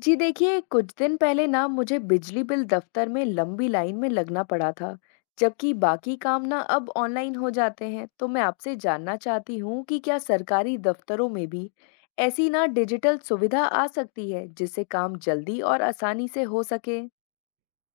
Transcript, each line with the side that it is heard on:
left: जी देखिए कुछ दिन पहले ना मुझे बिजली बिल दफ्तर में लंबी लाइन में लगना पड़ा था। जबकि बाकी काम ना अब ऑनलाइन हो जाते हैं, तो मैं आपसे जानना चाहती हूँ कि क्या सरकारी दफ्तरों में भी ऐसी ना डिजिटल सुविधा आ सकती है जिससे काम जल्दी और आसानी से हो सके।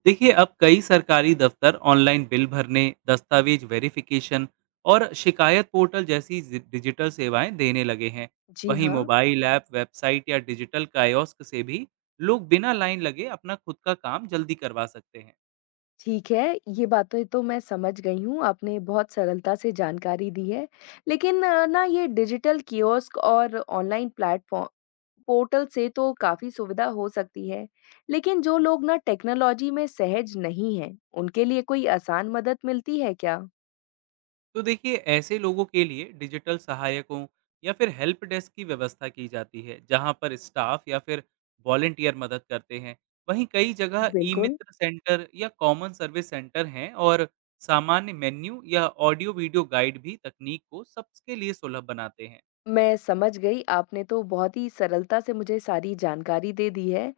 right: देखिए, अब कई सरकारी दफ्तर ऑनलाइन बिल भरने, दस्तावेज वेरिफिकेशन और शिकायत पोर्टल जैसी डिजिटल सेवाएं देने लगे हैं।
left: जी
right: वहीं
left: हाँ।
right: मोबाइल ऐप, वेबसाइट या डिजिटल कायोस्क से भी लोग बिना लाइन लगे अपना खुद का काम जल्दी करवा सकते हैं।
left: ठीक है, ये बातें तो मैं समझ गई हूँ, आपने बहुत सरलता से जानकारी दी है। लेकिन ना ये डिजिटल कियोस्क और ऑनलाइन प्लेटफ़ॉर्म पोर्टल से तो काफ़ी सुविधा हो सकती है। लेकिन जो लोग ना टेक्नोलॉजी में सहज नहीं हैं, उनके लिए कोई आसान मदद मिलती है क्या?
right: तो देखिए, ऐसे लोगों के लिए डिजिटल सहायकों या फिर हेल्प डेस्क की व्यवस्था की जाती है, जहां पर स्टाफ या फिर वॉलेंटियर मदद करते हैं। वहीं कई जगह ई
left: बिल्कुल।
right: मित्र सेंटर या कॉमन सर्विस सेंटर हैं और सामान्य मेन्यू या ऑडियो वीडियो गाइड भी तकनीक को सबके लिए सुलभ बनाते हैं।
left: मैं समझ गई, आपने तो बहुत ही सरलता से मुझे सारी जानकारी दे दी है।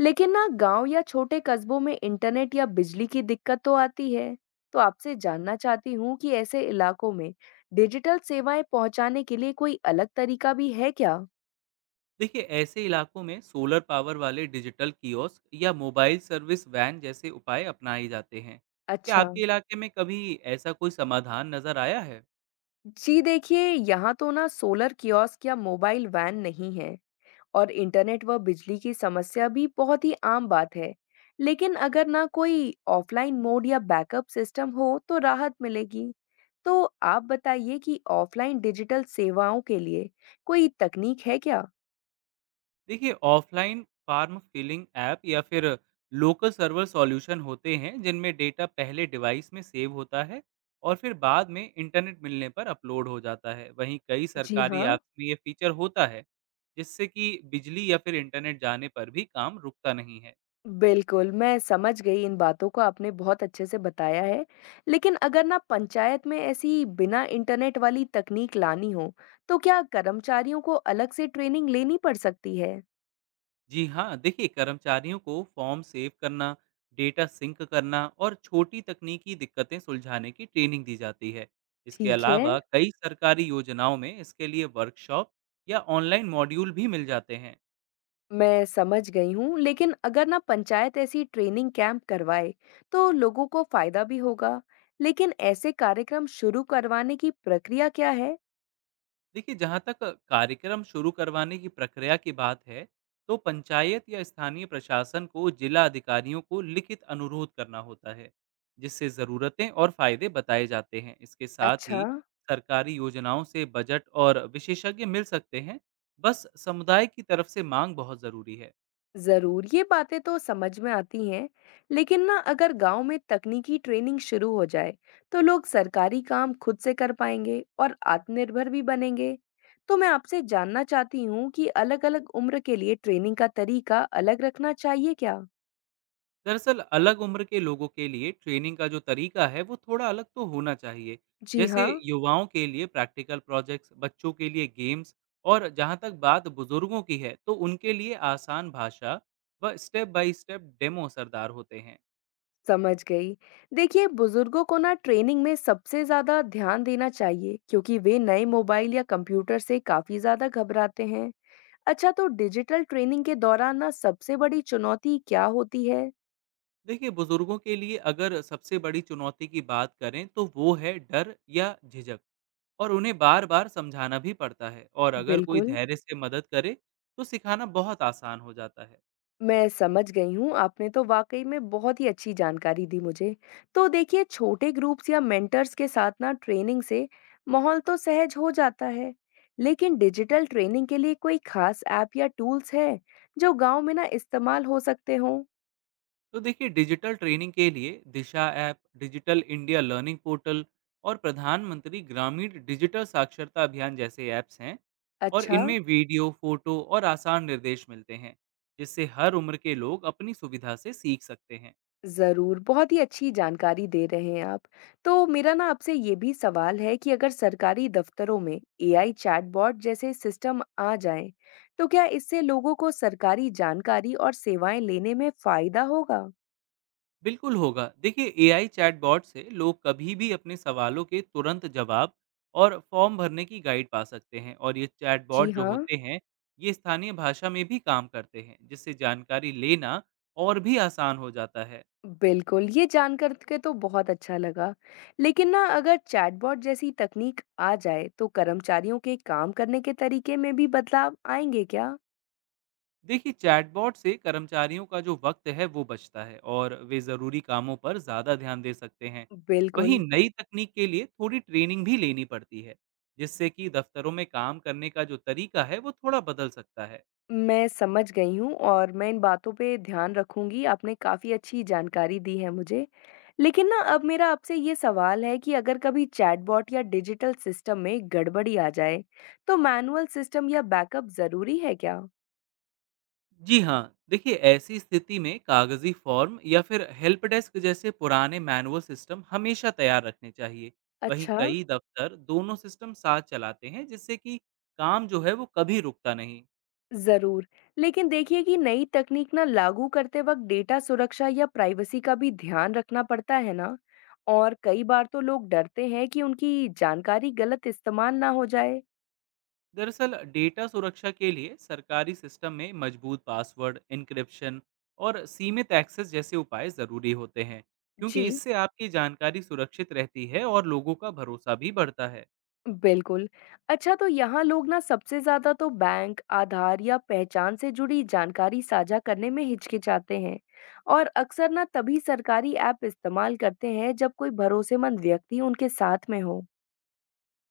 left: लेकिन ना गाँव या छोटे कस्बों में इंटरनेट या बिजली की दिक्कत तो आती है। तो आपसे जानना चाहती हूँ कि ऐसे इलाकों में डिजिटल सेवाएँ पहुँचाने के लिए कोई अलग तरीका भी है क्या?
right: देखिए, ऐसे इलाकों में सोलर पावर वाले डिजिटल कियोस्क या मोबाइल सर्विस वैन जैसे उपाय अपनाए जाते हैं। क्या
left: अच्छा।
right: आपके इलाके में कभी ऐसा कोई समाधान नजर आया है?
left: जी देखिए, यहाँ तो ना सोलर कियोस्क या मोबाइल वैन नहीं है। और इंटरनेट व बिजली की समस्या भी बहुत ही आम बात है। लेकिन अगर ना कोई ऑफलाइन मोड या बैकअप सिस्टम हो तो राहत मिलेगी। तो आप बताइए कि ऑफलाइन डिजिटल सेवाओं के लिए कोई तकनीक है क्या?
right: देखिए, ऑफलाइन फार्म फिलिंग ऐप या फिर लोकल सर्वर सॉल्यूशन होते हैं, जिनमें डेटा पहले डिवाइस में सेव होता है और फिर बाद में इंटरनेट मिलने पर अपलोड हो जाता है। वहीं कई
left: जी
right: सरकारी
left: हाँ,
right: ऐप्स में ये फीचर होता है जिससे कि बिजली या फिर इंटरनेट जाने पर भी काम रुकता नहीं है।
left: बिल्कुल। मैं समझ गई, इन बातों को आपने बहुत अच्छे से बताया है। लेकिन अगर ना पंचायत में ऐसी बिना इंटरनेट वाली तकनीक लानी हो, तो क्या कर्मचारियों को अलग से ट्रेनिंग लेनी पड़ सकती है?
right: जी हाँ, देखिए कर्मचारियों को फॉर्म सेव करना, डेटा सिंक करना और छोटी तकनीकी दिक्कतें सुलझाने की ट्रेनिंग दी जाती है। इसके
left: ठीक है।
right: अलावा कई सरकारी योजनाओं में इसके लिए वर्कशॉप या ऑनलाइन मॉड्यूल भी मिल जाते हैं।
left: मैं समझ गई हूँ, लेकिन अगर ना पंचायत ऐसी ट्रेनिंग कैंप करवाए, तो लोगों को फायदा भी होगा। लेकिन ऐसे कार्यक्रम शुरू करवाने की प्रक्रिया क्या है?
right: देखिए, जहाँ तक कार्यक्रम शुरू करवाने की प्रक्रिया की बात है, तो पंचायत या स्थानीय प्रशासन को जिला अधिकारियों को लिखित अनुरोध करना होता है, जिससे ज़रूरतें और फायदे बताए जाते हैं। इसके साथ
left: अच्छा,
right: ही सरकारी योजनाओं से बजट और विशेषज्ञ मिल सकते हैं। बस समुदाय की तरफ से मांग बहुत ज़रूरी है।
left: जरूर। ये बातें तो समझ में आती हैं, लेकिन ना अगर गांव में तकनीकी ट्रेनिंग शुरू हो जाए, तो लोग सरकारी काम खुद से कर पाएंगे और आत्मनिर्भर भी बनेंगे। तो मैं आपसे जानना चाहती हूँ कि अलग-अलग उम्र के लिए ट्रेनिंग का तरीका अलग रखना चाहिए क्या?
right: दरअसल अलग उम्र के लोगों के लिए ट्रेनिंग का जो तरीका है वो थोड़ा अलग तो होना चाहिए।
left: जी
right: जैसे
left: हाँ।
right: युवाओं के लिए प्रैक्टिकल प्रोजेक्ट्स, बच्चों के लिए गेम्स, और जहाँ तक बात बुजुर्गों की है, तो उनके लिए आसान भाषा व स्टेप बाय स्टेप डेमो असरदार होते हैं।
left: समझ गई। देखिए बुजुर्गों को ना ट्रेनिंग में सबसे ज़्यादा ध्यान देना चाहिए, क्योंकि वे नए मोबाइल या कंप्यूटर से काफ़ी ज़्यादा घबराते हैं। अच्छा, तो डिजिटल ट्रेनिंग के दौरान ना सबसे बड़ी चुनौती क्या होती है?
right: देखिए, बुजुर्गों के लिए अगर सबसे बड़ी चुनौती की बात करें, तो वो है डर या झिझक, और उन्हें बार बार समझाना भी पड़ता है। और अगर कोई
left: बिल्कुल।
right: धैर्य से मदद करे, तो सिखाना बहुत आसान हो जाता है।
left: मैं समझ गई हूँ, आपने तो वाक़ई में बहुत ही अच्छी जानकारी दी मुझे। तो देखिए छोटे ग्रुप्स या मेंटर्स के साथ ना ट्रेनिंग से माहौल तो सहज हो जाता है। लेकिन डिजिटल ट्रेनिंग के लिए कोई खास ऐप या टूल्स है, जो गाँव में ना इस्तेमाल हो सकते हों?
right: तो देखिए, डिजिटल ट्रेनिंग के लिए Disha app, digital India learning portal और प्रधानमंत्री ग्रामीण डिजिटल साक्षरता अभियान जैसे ऐप्स हैं। और
left: अच्छा।
right: इनमें वीडियो, फोटो और आसान निर्देश मिलते हैं, जिससे हर उम्र के लोग अपनी सुविधा से सीख सकते हैं।
left: ज़रूर, बहुत ही अच्छी जानकारी दे रहे हैं आप। तो मेरा ना आपसे ये भी सवाल है कि अगर सरकारी दफ्तरों में एआई चैटबॉट जैसे सिस्टम आ जाएँ, तो क्या इससे लोगों को सरकारी जानकारी और सेवाएँ लेने में फ़ायदा होगा?
right: बिल्कुल होगा। देखिए, एआई चैटबॉट से लोग कभी भी अपने सवालों के तुरंत जवाब और फॉर्म भरने की गाइड पा सकते हैं। और ये
left: जी
right: चैटबॉट जो
left: हाँ।
right: होते हैं, ये स्थानीय भाषा में भी काम करते हैं, जिससे जानकारी लेना और भी आसान हो जाता है।
left: बिल्कुल, ये जानकर के तो बहुत अच्छा लगा। लेकिन ना अगर चैटबॉट जैसी तकनीक आ जाए, तो कर्मचारियों के काम करने के तरीके में भी बदलाव आएँगे क्या?
right: देखिए, चैटबॉट से कर्मचारियों का जो वक्त है वो बचता है, और वे ज़रूरी कामों पर ज़्यादा ध्यान दे सकते हैं। वहीं
left: बिल्कुल।
right: नई तकनीक के लिए थोड़ी ट्रेनिंग भी लेनी पड़ती है, जिससे कि दफ्तरों में काम करने का जो तरीका है वो थोड़ा बदल सकता है।
left: मैं समझ गई हूँ और मैं इन बातों पे ध्यान रखूँगी, आपने काफ़ी अच्छी जानकारी दी है मुझे। लेकिन ना अब मेरा आपसे ये सवाल है कि अगर कभी चैटबॉट या डिजिटल सिस्टम में गड़बड़ी आ जाए, तो मैनुअल सिस्टम या बैकअप ज़रूरी है क्या?
right: जी हाँ, देखिए ऐसी स्थिति में कागजी फॉर्म या फिर हेल्प डेस्क जैसे पुराने मैनुअल सिस्टम हमेशा तैयार रखने चाहिए। वहीं
left: अच्छा,
right: कई दफ्तर दोनों सिस्टम साथ चलाते हैं, जिससे कि काम जो है वो कभी रुकता नहीं।
left: ज़रूर। लेकिन देखिए कि नई तकनीक ना लागू करते वक़्त डेटा सुरक्षा या प्राइवेसी का भी ध्यान रखना पड़ता है ना? और कई बार तो लोग डरते हैं कि उनकी जानकारी गलत इस्तेमाल ना हो जाए।
right: दरअसल डेटा सुरक्षा के लिए सरकारी सिस्टम में मजबूत पासवर्ड, एन्क्रिप्शन और सीमित एक्सेस जैसे उपाय ज़रूरी होते हैं, क्योंकि
left: जी।
right: इससे आपकी जानकारी सुरक्षित रहती है और लोगों का भरोसा भी बढ़ता है।
left: बिल्कुल। अच्छा, तो यहाँ लोग ना सबसे ज़्यादा तो बैंक, आधार या पहचान से जुड़ी जानकारी साझा करने में हिचकिचाते हैं, और अक्सर ना तभी सरकारी ऐप इस्तेमाल करते हैं जब कोई भरोसेमंद व्यक्ति उनके साथ में हो।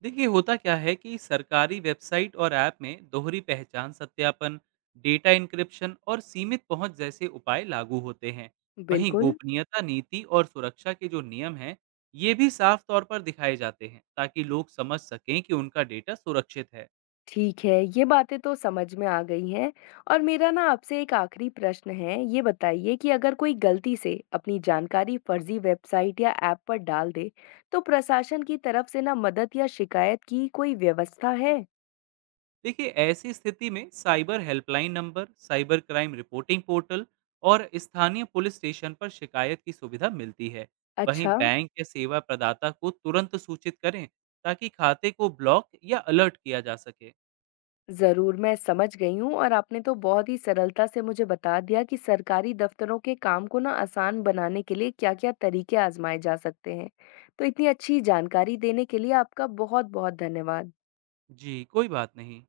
right: देखिए, होता क्या है कि सरकारी वेबसाइट और ऐप में दोहरी पहचान सत्यापन, डेटा इंक्रिप्शन और सीमित पहुंच जैसे उपाय लागू होते हैं। वहीं
left: बिल्कुल,
right: गोपनीयता नीति और सुरक्षा के जो नियम हैं, ये भी साफ तौर पर दिखाए जाते हैं, ताकि लोग समझ सकें कि उनका डेटा सुरक्षित है।
left: ठीक है। ये बातें तो समझ में आ गई हैं, और मेरा ना आपसे एक आखिरी प्रश्न है। ये बताइए कि अगर कोई गलती से अपनी जानकारी फर्जी वेबसाइट या ऐप पर डाल दे, तो प्रशासन की तरफ से ना मदद या शिकायत की कोई व्यवस्था है?
right: देखिए, ऐसी स्थिति में cyber helpline number, cyber crime reporting portal और स्थानीय पुलिस स्टेशन पर शिकायत की सुविधा मिलती है। वहीं
left: अच्छा,
right: बैंक या सेवा प्रदाता को तुरंत सूचित करें, ताकि खाते को ब्लॉक या अलर्ट किया जा सके।
left: ज़रूर, मैं समझ गई हूँ, और आपने तो बहुत ही सरलता से मुझे बता दिया कि सरकारी दफ़्तरों के काम को ना आसान बनाने के लिए क्या-क्या तरीके आज़माए जा सकते हैं। तो इतनी अच्छी जानकारी देने के लिए आपका बहुत-बहुत धन्यवाद।
right: जी, कोई बात नहीं।